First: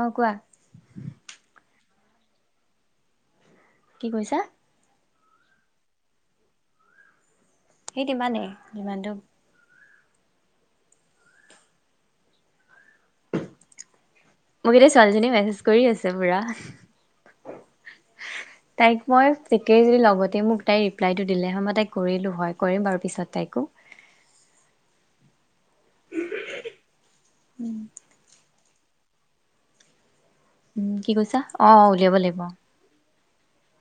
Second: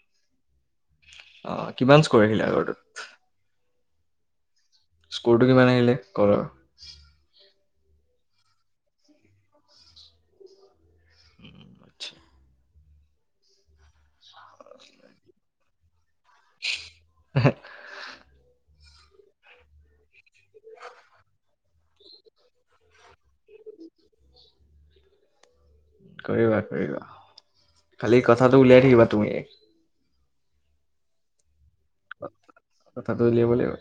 অ', কোৱা। অ', কিমান স্কৰ আহিলে আগৰটোত? কি কৈছা? স্কৰটো কিমান আহিলে কৰৰ? সেই তিমানে যিমানটো হুম আটছা। মোক এতিয়া ছোৱালীজনীয়ে মেছেজ কৰি আছে পুৰা। [inaudible] তাইক মই ঠিকেই যদি লগতে মোক তাই ৰিপ্লাইটো দিলে হয় মই তাইক কৰিলো হয় কৰিম বাৰু পিছত তাইকো। [inaudible] কৰিবা-কৰিবা। খালি কথাটো উলিয়াই থাকিবা তুমি। উম, কি কৈছা? অ অ উলিয়াব লাগিব। কথাটো উলিয়াব লাগিব।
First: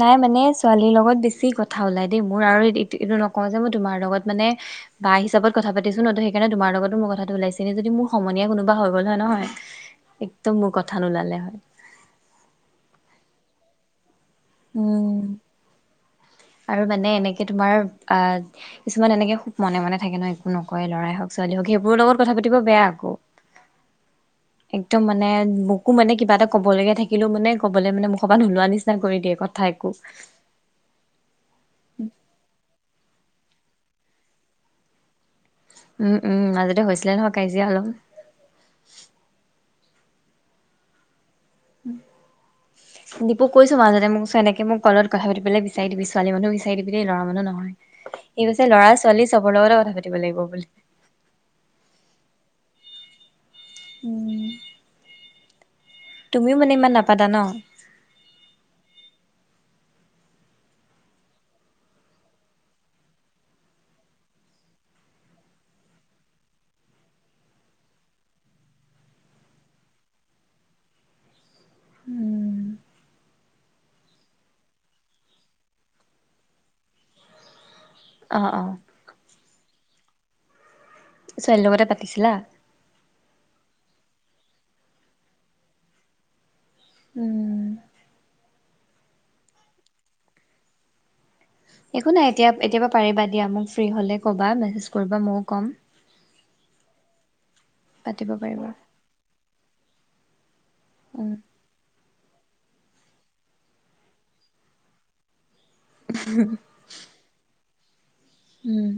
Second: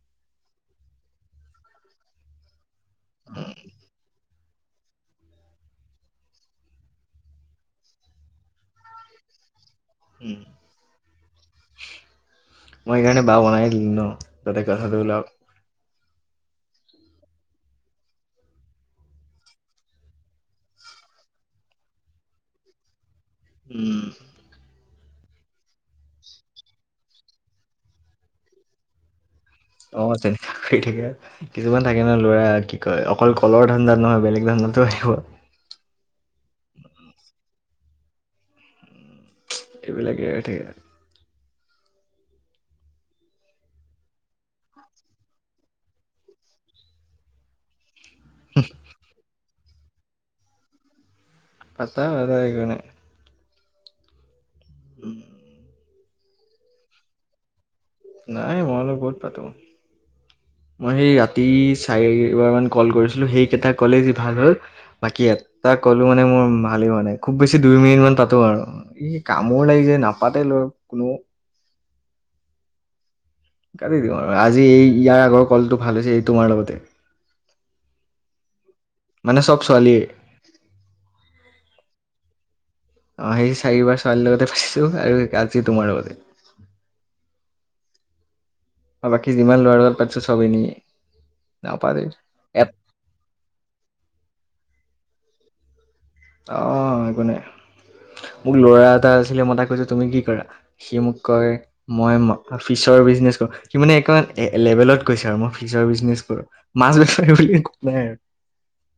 নাই মানে ছোৱালীৰ লগত বেছি কথা ওলাই দে মোৰ আৰু এইটো নকওঁ যে মই তোমাৰ লগত মানে বাঁ হিচাপত কথা পাতিছো ন ত সেইকাৰনে তোমাৰ লগতো কথাটো ওলাইছে। এনে যদি মোৰ সমনীয়া কোনোবা হৈ গ'ল হয় নহয় [inaudible] একদম মোৰ কথা নোলালে হয়। মই এইকাৰণে বা বনায়ে দিলোঁ ন, যাতে কথাটো উলাওঁ। উম আৰু মানে এনেকে তোমাৰ আ কিছুমান এনেকে খুব মনে মনে থাকে ন, একো নকয় ল'ৰাই হওক ছোৱালীয়ে হওক। সেইবোৰৰ লগত কথা পাতিব বেয়া আকৌ। উম। একদম মানে মোকো মানে কিবা এটা ক'ব লগীয়া থাকিলো মানে কবলে মানে মুখ পা নোলোৱা নিচি কৰি দিয়ে কথা একো অ তেনেকা থাকে কিছুমান থাকে ন ল'ৰা কি কয়, অকল কলৰ ধান্দাত নহয় বেলেগ ধান্দাতো আহিব উম উম মাজতে হৈছিলে নহয় কাজিয়া অলপ। এইবিলাকে হৈ থাকে। [inaudible] দীপু কৈছো মাজতে মোক চ এনেকে মোক কলোত কথা পাতিবলে বিচাৰি দিবি ছোৱালী মানুহ বিচাৰি দিবি দেই ল'ৰা মানুহ নহয়। সি কৈছে ল'ৰা ছোৱালী চবৰ লগতে কথা পাতিব লাগিব বুলি। পাতা বাৰু একো নাই। উম। উম। তুমিও মানে ইমান নাপাতা ন? নাই মই অলপ বহুত পাতো। মই সেই ৰাতি চাৰিবাৰমান কল কৰিছিলোঁ সেইকেইটা ক'লেই যি ভাল হ'ল বাকী এটা কলো মানে মোৰ ভালেই হোৱা নাই। খুব বেছি দুই মিনিট মান পাতো আৰু। এই কামোৰ লাগি যে নাপাতে লৈ কোনো। উম কাটি দিওঁ আৰু। আজি এই ইয়াৰ আগৰ কলটো ভাল হৈছে এই তোমাৰ লগতে। অ অ। মানে চব ছোৱালীয়ে ছোৱালীৰ লগতে পাতিছিলা? অ সেই চাৰিবাৰ ছোৱালীৰ লগতে পাটিছো আৰু আজি তোমাৰ লগতে। উম। আৰু বাকী যিমান ল'ৰা লগত পাটিছোঁ চব এনেই। নাপাতেই একো নাই এতিয়া এট এতিয়াবা পাৰিবা দিয়া। মোক ফ্ৰী হ'লে ক'বা মেছেজ কৰিবা ময়ো ক'ম। অ একো নাই। পাতিব মোক পাৰিবা ল'ৰা এটা আছিলে মই তাই কৈছে তুমি কি কৰা সি মোক উম কয়, মই ফিচৰ বিজনেছ কৰো। সি মানে এক লেভেলত কৈছে আৰু মোক ফিচৰ বিজনেছ কৰো। মাছ বেপাৰী বুলি একোৱা নাই আৰু। উম।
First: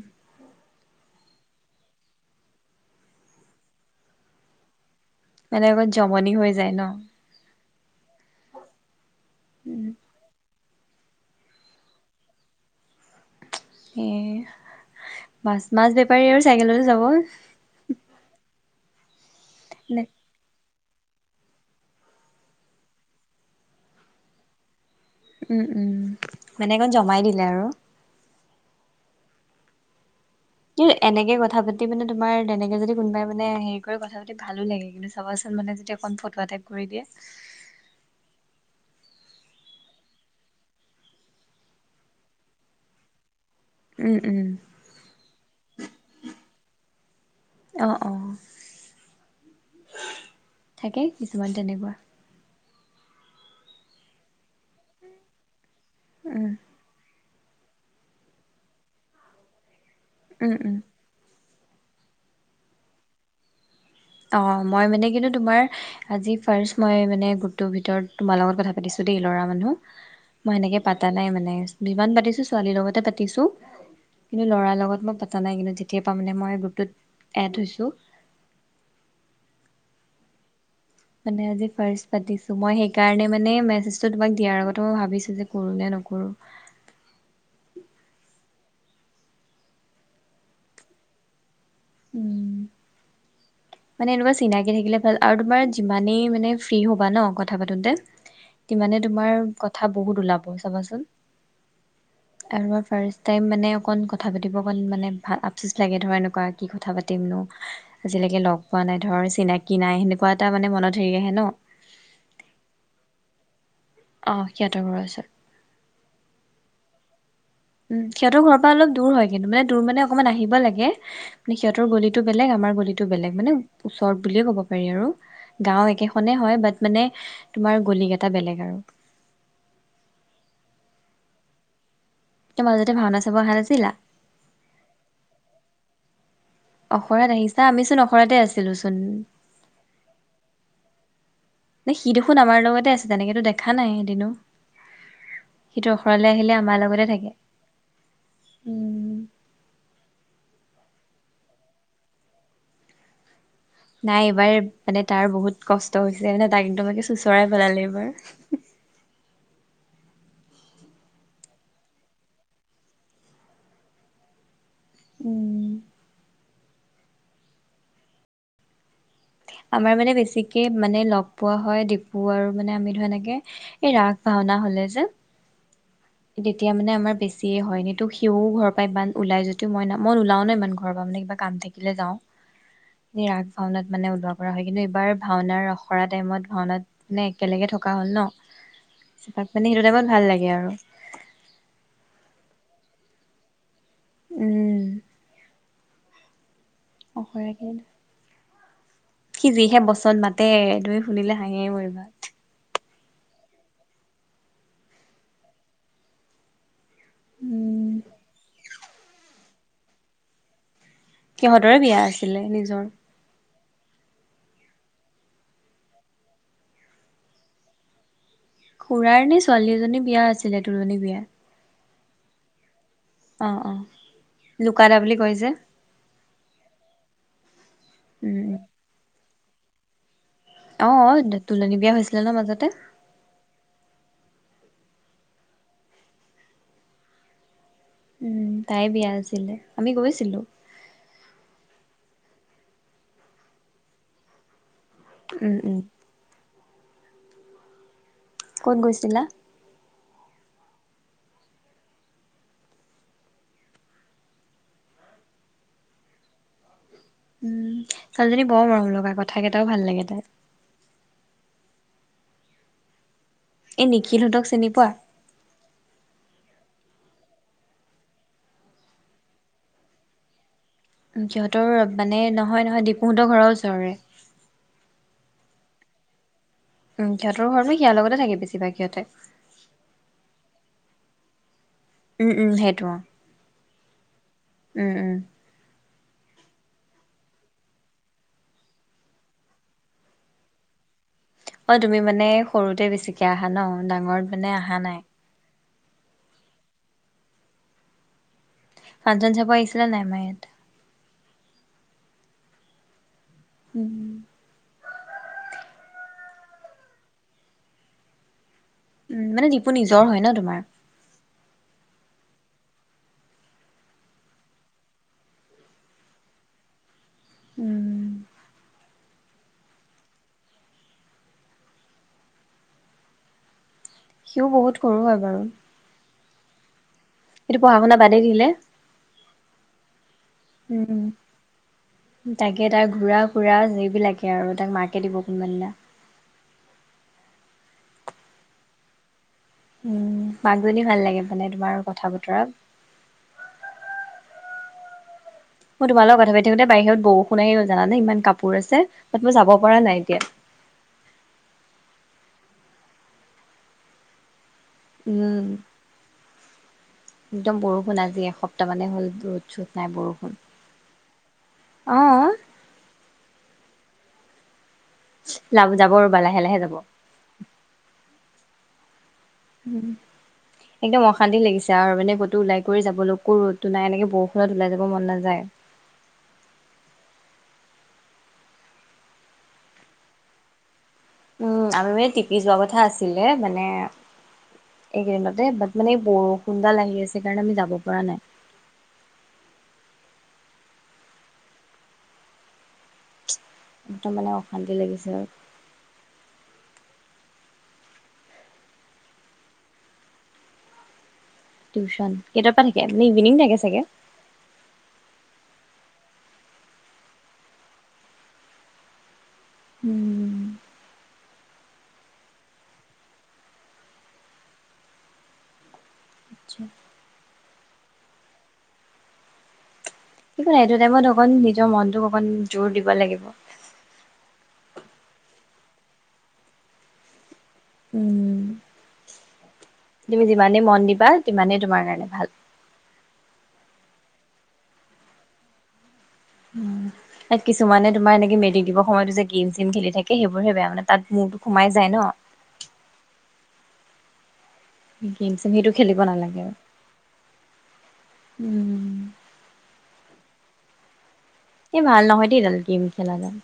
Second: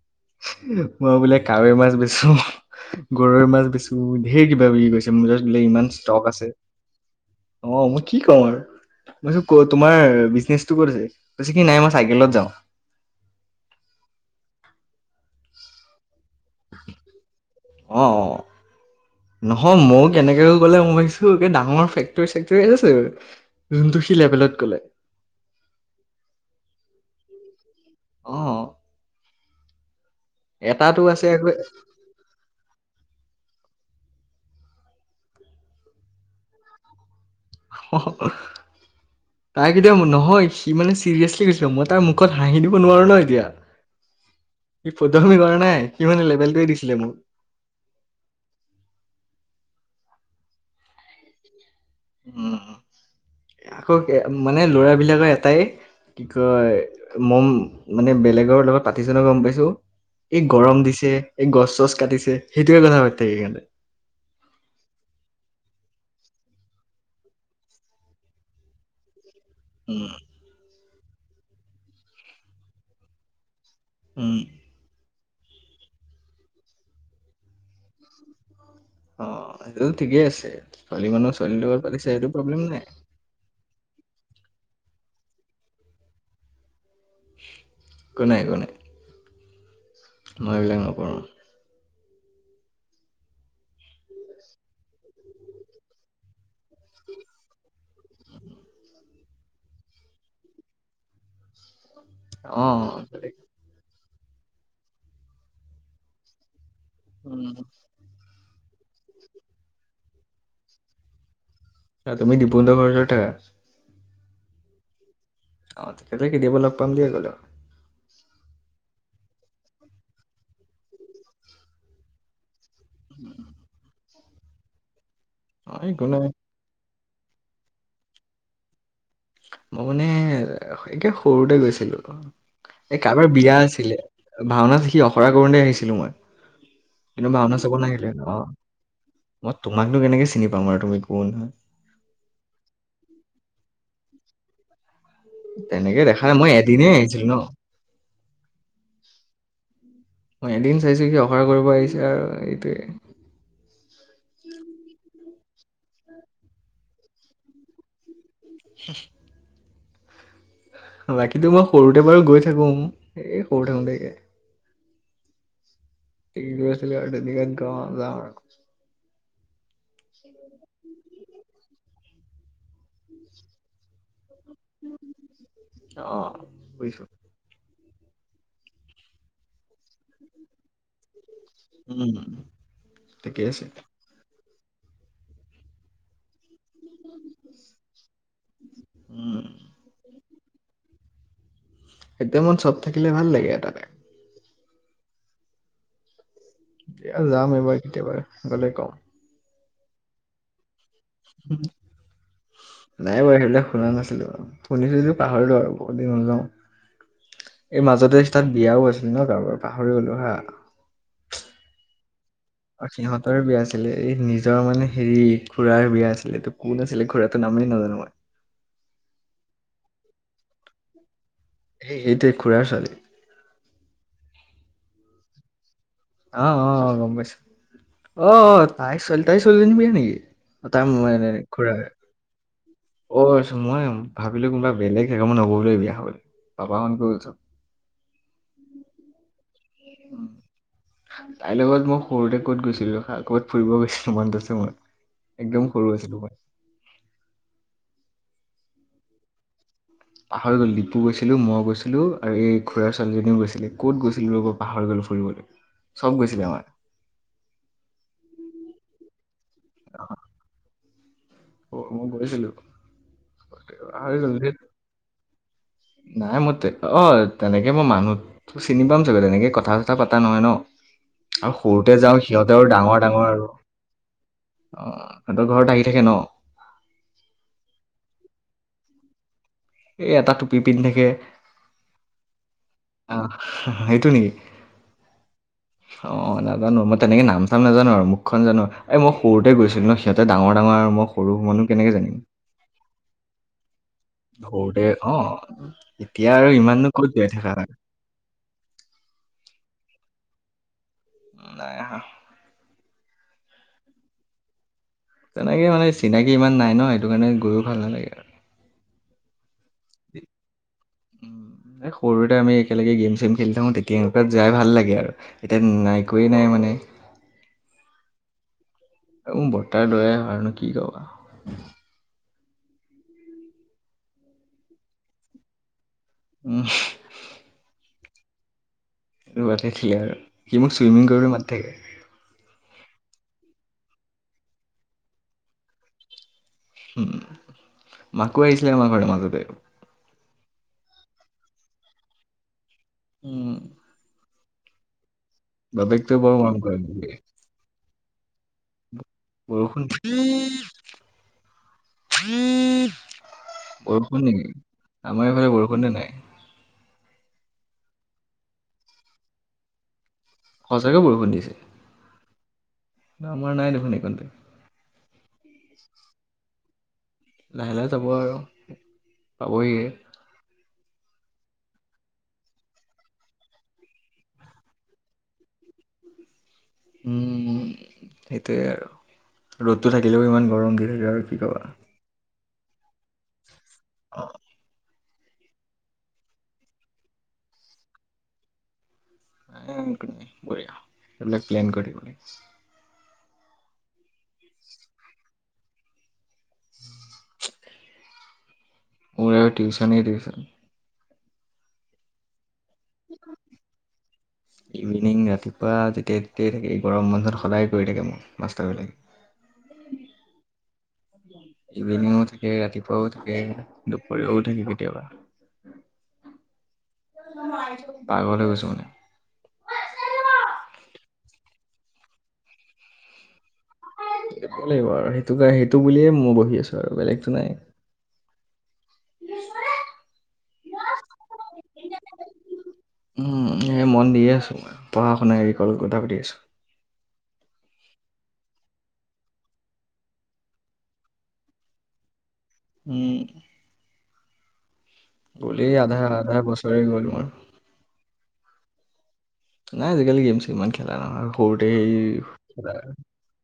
মই বোলে কাৱৈৰ মাছ বেছো, গৰৈৰ মাছ বেছো ঢেইৰ কিবা কিবি কৈছে। [unintelligible] দিলে মানে আগত ইমান জমনি ষ্টক আছে। হৈ যায় ন অ মই কি কম আৰু, মই কৈছোঁ ক তোমাৰ বিজনেচটো ক'ত আছে? বেছিকে নাই মই চাইকেলত যাওঁ এ মাছ মাছ বেপাৰী আৰু চাইকেলতে যাব অ অ নহয় নে মোৰ কেনেকেও ক'লে মই ভাবিছো ডাঙৰ ফেক্টৰী চেক্টৰী আছে চাগৈ যোনটো সি লেভেলত ক'লে উম উম মানে একণ জমাই দিলে আৰু অ কি এটাতো আছে এনেকে আকৌ কথা পাতি মানে তোমাৰ তেনেকে যদি কোনোবাই মানে হেৰি কৰি কথা পাতি ভালো লাগে কিন্তু চাবাচোন মানে যদি অকণ ফটোৱা টাইপ কৰি দিয়ে [unintelligible] তাই কেতিয়া নহয় সি মানে চিৰিয়াছলি কৈছিলে মই তাই মুখত হাঁহি দিব নোৱাৰো ন এতিয়া উম উম সি ফটোৱামি কৰা নাই সি মানে লেবেলটোৱে দিছিলে মোক অ অ থাকে কিছুমান তেনেকুৱা উম আকৌ মানে কে ল'ৰা বিলাকৰ এটাই কি উম কয় মম মানে বেলেগৰ লগত পাতিচোনে গম পাইছো এই উম উম গৰম দিছে এই গছ চছ কাটিছে সেইটোয়ে কথা পাতি থাকে সেইকাৰণে অ মই মানে কিন্তু তোমাৰ আজি ফাৰ্ষ্ট মই মানে গ্ৰুপটোৰ ভিতৰত তোমাৰ লগত কথা পাতিছোঁ দেই ল'ৰা মানুহ, উম মই হেনেকে পাতা নাই মানে যিমান পাতিছো ছোৱালীৰ লগতে পাতিছো। উম কিন্ত লৰাৰ লগত মই পাতা নাই কিন্তু যেতিয়া পা মই গ্ৰুপটোত এড হৈছোঁ, অ সেইটো ঠিকেই আছে ছোৱালী মানুহ ছোৱালীৰ লগত পাতিছে সেইটো প্ৰব্লেম নাই। কাৰণে মানে মেছেজটো তোমাক দিয়াৰ আগতো ভাবিছোঁ যে কৰোঁ নে নকৰোঁ, কো নাই একো নাই, মই এইবিলাক নকৰোঁ, উম মানে এনেকুৱা চিনাকি থাকিলে ভাল আৰু তোমাৰ যিমানেই মানে ফ্ৰী হবা ন কথা পাতোতে, সিমানে তোমাৰ কথা বহুত ওলাব চাবাচোন। অ আৰু মই ফাৰ্ষ্ট বেলেগ। টাইম মানে অকন কথ থা পাতিব অকণ মানে ভাল আফচুচ লাগে ধৰ এনেকুৱা কি কথা পাতিমনো উম, আজিলেকে লগ পোৱা নাই ধৰ চিনাকি নাই সেনেকুৱা এটা মানে মনত হেৰি আহে ন, অ তুমি দিপুঞ্জয় ঘৰ ওচৰত থাকা? অঁ সিহঁতৰ ঘৰ ওচৰত, অ তেতিয়া হলে কেতিয়াবা লগ পাম দিয়া গ'লে উম সিহঁতৰ ঘৰৰ পা অলপ দূৰ হয় কিন্তু মানে দূৰ মানে অকণমান আহিব লাগে। মানে সিহতৰ গলিতো বেলেগ আমাৰ গলিট, টো বেলেগ মানে ওচৰত বুলিয়ে ক'ব পাৰি আৰু অ গাও একো নাই একেখনে হয় বাত, মানে তোমাৰ গলি কেইটা বেলেগ আৰু, মই মানে একে সৰুতে গৈছিলো তই মাজতে এই ভাওনা কাৰবাৰ চাব অহা বিয়া নাছিলা আছিলে। ভাওনাত হি অখৰা কৰোতে আহিছিলো মই, কিন্তু অখৰাত ভাওনা আহিছা চাব আমিচোন নাহিলে অ অখৰাতে আছিলো চোন মই তোমাকনো কেনেকে চিনি পাম বাৰু তুমি কোন? না সি দেখোন আমাৰ লগতে আছে তেনেকেতো দেখা নাই এদিনো, সিটো তেনেকে দেখা অখৰালে নাই মই আহিলে আমাৰ এদিনেই লগতে আহিছিলো থাকে ন উম মই এদিন চাইছো সি অখৰা কৰিব আহিছে আৰু এইটোৱে, নাই এইবাৰ মানে তাৰ বহুত কষ্ট হৈছে মানে তাক একদমে চোঁচৰাই পেলালে এইবাৰ [inaudible] বাকীতো মই সৰুতে বাৰু গৈ থাকো এ' সৰু থাকোতেকে উম্। [unintelligible] আমাৰ মানে, বেছিকে মানে লগ পোৱা হয় ডিপু আৰু মানে আমি ধৰা এনেকে, এহ ৰাস ভাওনা হ'লে যে, অ যেতিয়া মানে বুজিছো আমাৰ বেছি চিয়ে হয় এনেত সিও ঘৰ পৰা ইমান ওলাই যদিও মই, মই নুলাও ন ইমান ঘৰৰ পৰা সিমান কাম থাকিলে যাওঁ উম এই ঠিকে ৰাস আছে ভাওনাত মানে উলোৱা কৰা হয়। কিন্তু এইবাৰ ভাওনাৰ অখৰা টাইমত ভাওনাত মানে একেলগে থকা হ'ল ন, উম তাক মানে সেইটো টাইমত ভাল লাগে আৰু সেইটো সময়ত চব থাকিলে ভাল লাগে এটা এটাকে উম্ দিয়া অখৰা যাম কেইদিন এইবাৰ কেতিয়াবা গ'লে কম। সি যিহে বচন মাতে তুমি শুনিলে হাঁহি হাঁহি মৰিবা। নাই বাৰু সেইবিলাক শুনা নাছিলো, শুনিছো যদিও পাহৰিলো আৰু বহুত দিন হ'ল ন। এই উম মাজতে [unintelligible] বিয়াও আছিল ন কাৰোবাৰ পাহৰি গলো হা সিহঁতৰে বিয়া আছিলে নিজ অ' সিহঁত তাৰে বিয়া আছিলে এই নিজৰ মানে হেৰি খুুৰাৰ বিয়া আছিলে, এইটো কোন আছিলে খুৰাটো নামেই নাজানো মই। খুৰাৰ নে ছোৱালী এজনী বিয়া আছিলে তোলনী বিয়া। সেই সেইটোৱে খুুৰাৰ ছোৱালী। অঁ অঁ লুকাদা বুলি কয় যে। অ' অ' অ‌' গম পাইছো, অ' উম অ' তাই ছোৱালী তাই ছোৱালী [unintelligible] নেকি? তাৰ অ [unintelligible] খুৰা তুলনি হয়। বিয়া হৈছিলে ন মাজতে অঁ চ মই ভাবিলো কোনোবা বেলেগ সে, মই নগলোৱে বিয়া খাবলে পাপাহত গ'ল চব। উম তাই বিয়া আছিলে, আমি গৈছিলো। তাইৰ লগত মই সৰুতে ক'ত গৈছিলো, ৰখা ক'ত ফুৰিব গৈছিলো মনত আছে মোৰ। উম একদম উম সৰু আছিলো মই। ক'ত গৈছিলা? পাহৰি গ'ল ডিপু গৈছিলোঁ, মই গৈছিলো আৰু এই খুৰাৰ ছোৱালীজনীও গৈছিলে ক'ত গৈছিলো ৰব পাহৰি গ'লো ফুৰিবলৈ। চব গৈছিলে আমাৰ। উম ছোৱালীজনী বৰ মৰম লগা কথা কেইটাও ভাল লাগে তাইৰ। অ মই গৈছিলো এই পাহৰি গলো নিখিলহঁতক ধেইৎ। চিনি পোৱা? নাই মই, তে অ' তেনেকে মই মানু চিনি পাম চাগে তেনেকে কথা চথা পতা নহয় ন। আৰু সিহঁতৰ সৰুতে মানে যাওঁ নহয় সিহঁতেও নহয় ডাঙৰ ডিপুহঁতৰ ডাঙৰ ঘৰৰ আৰু। ওচৰৰে। অ' সিহঁতৰ ঘৰত আহি থাকে ন। উম্ সিহঁতৰ ঘৰ নো সিয়াৰ লগতে থাকে বেছিভাগ সিহঁতে। এ এটা টুপি পিন্ধ থাকে। উম্ উম্ সেইটো অ, অঁ সেইটো নেকি? উম্ উম্। [inaudible] অঁ নাজানো মই তেনেকৈ নাম চাম নাজানো, আৰু মুখখন জানো এই মই সৰুতে গৈছিলো ন সিহঁতে ডাঙৰ ডাঙৰ আৰু মোক সৰুহ মইনো অ কেনেকে তুমি জানিম, মানে সৰুতে বেছিকে আহা ন ডাঙৰত মানে আহা সৰুতে নাই অ'। এতিয়া আৰু ইমাননো ক'ত গাই থাকা হয়। ফাংচন চাব আহিছিলা নে নাই আমাৰ ইয়াত? নাই অহা। উম। তেনেকে মানে চিনাকি ইমান নাই ন', সেইটো কাৰণে গৈয়ো ভাল নালাগে আৰু। উম, মানে নিপু নিজৰ হয় ন' তোমাৰ? উম, সৰুতে আমি একেলগে গেম-চেম খেলি থাকো তেতিয়া এনেকুৱাত যাই ভাল লাগে আৰু। এতিয়া নাই একোয়ে নাই মানে। উম। মোৰ বৰ্তাৰ ল'ৰাই হয় আৰু নো কি ক'বা। সিও বহুত সৰু হয় বাৰু। উম। সিটো পঢ়া-শুনা বাদেই দিলে। সি বাদেই দিলে আৰু সি মোক উম ছুইমিং কৰিবলে মাতি থাকে। তাকে তাৰ ঘুৰা-ফুৰা যিবিলাকে আৰু তাক মাকে দিব কোনোবা দিনা। উম, মাকো আহিছিলে আমাৰ ঘৰলে মাজতে। উম, মাকজনী ভাল লাগে মানে তোমাৰ কথা-বতৰা। উম। মই তোমাৰ বাপেকটো লগত বৰ কথা পাতি মৰম থাকোতে কৰে মোক। বাহিৰত বৰষুন আহি গ'ল জানা নে ইমান কাপোৰ আছে। বাত মই যাব পৰা বৰষুণ নাই এতিয়া। বৰষুণ নেকি? আমাৰ উম। এইফালে বৰষুণে নাই একদম বৰষুণ আজি এসপ্তাহ মানে হ'ল ৰ'দ-চ'ত নাই বৰষুণ। সঁচাকৈ বৰষুণ দি আছে। অ'। ন আমাৰ নাই দেখোন এইকন্তে। যাব ৰ'বা লাহে লাহে যাব। লাহে লাহে যাব আৰু। পাবহিয়ে উম। একদম অশান্তি লাগিছে আৰু মানে ক'তো ওলাই কৰি যাবলৈকো ৰ'দটো নাই এনেকে বৰষুণত ওলাই যাব মন নাযায়। উম, সেইটোয়ে আৰু ৰ'দটো থাকিলেও ইমান গৰম দি থাকে আৰু। কি ক'বা। উম, আমি মানে টিপি যোৱা কথা আছিলে, মানে অ'। এইকেইদিনতে, বাট মানে এই বৰষুণ দাল আহি আছে, সেইকাৰণে আমি যাব পৰা নাই। উম [unintelligible] একদম মানে অশান্তি লাগিছে আৰু। [inaudible] মোৰ আৰু টিউচনেই টিউচন। টিউশন, কেইটাৰ পৰা থাকে, [unintelligible] ইভিনিং থাকে চাগে? ইভিনিং ৰাতিপুৱা যেতিয়াই-তেতিয়াই থাকে, এই গৰম বন্ধত সদায় কৰি থাকে মোক মাষ্টাৰবিলাকে। উম। ইভিনিংও থাকে, ৰাতিপুৱাও থাকে, দুপৰীয়াও থাকে কেতিয়াবা। আচ্ছা। পাগল হৈ গৈছো মানে। একো নাই এইটো টাইমত অকণ নিজৰ মনটোক অকন জোৰ দিব লাগিব। দিব লাগিব আৰু সেইটো সেইটো বুলিয়ে মই বহি আছো আৰু বেলেগতো নাই। উম। শুনিছানে? তুমি যিমানেই মন দিবা, সিমানেই তোমাৰ কাৰণে ভাল। উম, এই মন দিয়ে আছোঁ‌, পঢ়া-শুনা এৰি কথা পাতি আছোঁ‌। উম। তাত কিছুমানে তোমাৰ এনেকে মেট্ৰিক দিব সময়তো যে গেম-চেম খেলি থাকে সেইবোৰহে বেয়া মানে, তাত মূৰটো সোমাই যায় ন। উম। গে-চেম সেইটো গ'লেই আধা খেলিব আধা নালাগে আৰু, বছৰে গ'ল মোৰ। উম। নাই আজিকালি গেম-ছেম ইমান খেলা নহয়, সৰুতে এই হেৰি ভাল নহয় দেই এডাল খেলা। গেম খেলাডাল।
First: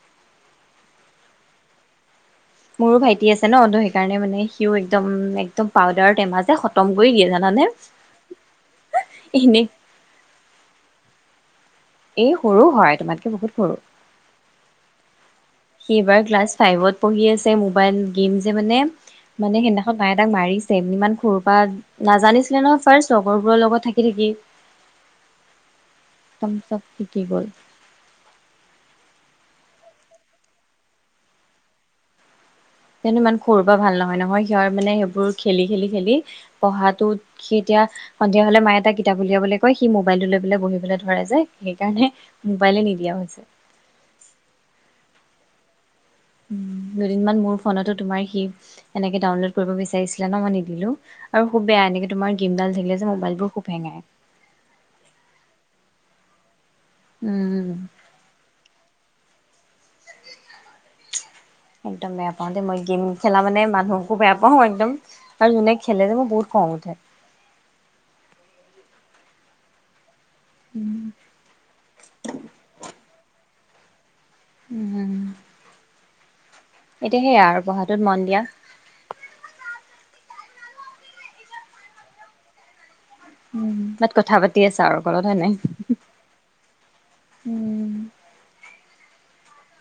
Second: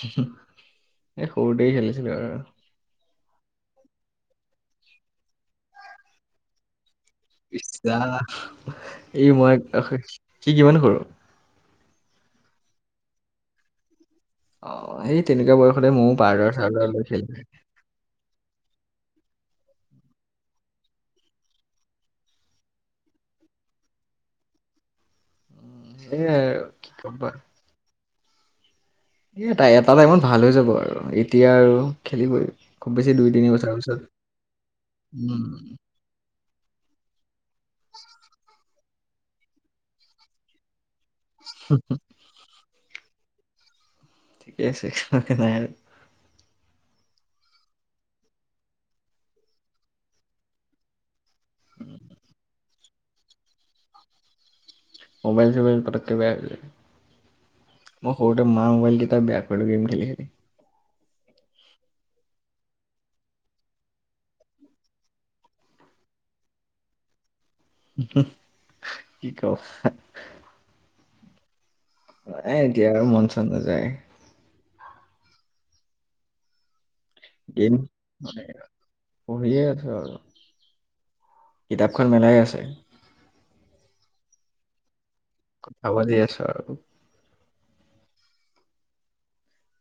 এ সৰুতেই খেলিছিলোঁ‌ আৰু। মোৰো ভাইটি আছে ন, ত' সেইকাৰণে মানে সিও একদম, একদম পাউদাৰৰ টেমা যে খতম কৰি দিয়ে জান ইচ ৰাম, এই এনে মই, সি কিমান সৰু? এই সৰু হয়, তোমাতকে বহুত সৰু। অ', সেই তেনেকুৱা বয়স সি এইবাৰ ক্লাছ ফাইভত পঢ়ি আছে, মোবাইল গেম যে মানে মানে সেইদিনাখন মায়ে তাক মাৰিছে, ইমান সৰুৰ পা নাজানিছিলে নহয় ফাৰ্ষ্ট, লগৰবোৰৰ লগত থাকি থাকি। উম, সেয়াই একদম আৰু, চব কি শিকি ক'বা। গ'ল। এ এটা, এটা টাইমত ভাল হৈ যাব আৰু, এতিয়া আৰু খেলিবই। খুব বেছি দুই ইমান তিনি সৰুৰ বছৰৰ পৰা ভাল পিছত নহয় নহয়, সিহৰ মানে সেইবোৰ উম খেলি-খেলি-খেলি পঢ়াটোত সি এতিয়া, সন্ধিয়া হ'লে মায়ে তাক কিতাপ উলিয়াবলে কয়, সি মবাইলটো লৈ পেলাই বহি পেলাই ধৰে যে, সেইকাৰণে মোবাইলে নিদিয়া হৈছে। ঠিকে আছে, সনে নাই আৰু। উম, দুদিনমান মোৰ ফোনতো তোমাৰ সি, এনেকে ডাউনলোড কৰিব বিচাৰিছিলে নহয় মই নিদিলোঁ‌। আৰু খুব বেয়া এনেক তোমাৰ গেম ডাল থাকিলে যে মবাইলবোৰ খুব হেঙায়। মোবাইল-চোবাইল পতককে বেয়া হৈ যায়। উম। মই সৰুতে মাৰ ম'বাইল কেইটা বেয়া কৰিলোঁ‌ গেম খেলি-খেলি। একদম বেয়া পাওঁ দেই, মই গেম খেলা মানে মানুহকো বেয়া পাওঁ, একদম আৰু যোনে খেলে যে মোৰ বহুত খঙ উঠে। [unintelligible] কি কও [unintelligible] উম। নাই এতিয়া আৰু মন-চন নাযায়। উম। এতিয়া সেইয়া আৰু দিন পঢ়াটোত মন দিয়া মানে সেয়া আৰু। পঢ়িয়ে আছোঁ‌ আৰু, কিতাপখন মেলাই আছে। উম, বাট কথা পাতি আছা আৰু কলত, হয় নাই? হ'ব দি আছো আৰু উম।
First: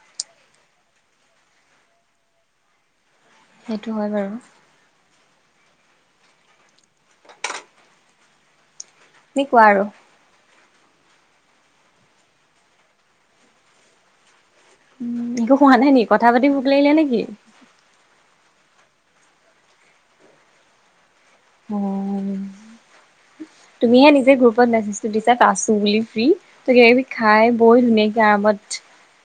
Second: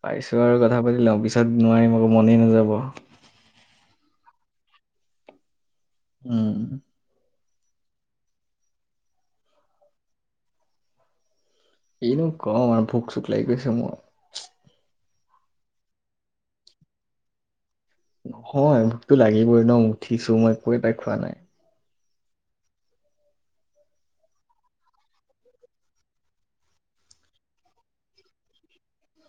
পাৰিছোঁ‌ আৰু কথা পাতি লওঁ, পিছত নোৱাৰিম আকৌ মনেই নাযাব। সেইটো হয় বাৰু। উম। কি কোৱা আৰু? কিনো কম আৰু ভোক-চোক লাগি গৈছে মোৰ। উম, একো খোৱা নাই নি? কথা পাতি ভোক লাগিলে নে কি? নহয় ভোকতো লাগিবই ন', উঠিছোঁ‌ মই একো এটা খোৱা নাই। অ'। [inaudible] তুমিহে নিজে গ্ৰুপত মেছেজটো দিছা। আছোঁ বুলি ফ্ৰী। তাকে এই খাই বই ধুনীয়াকে আৰামত।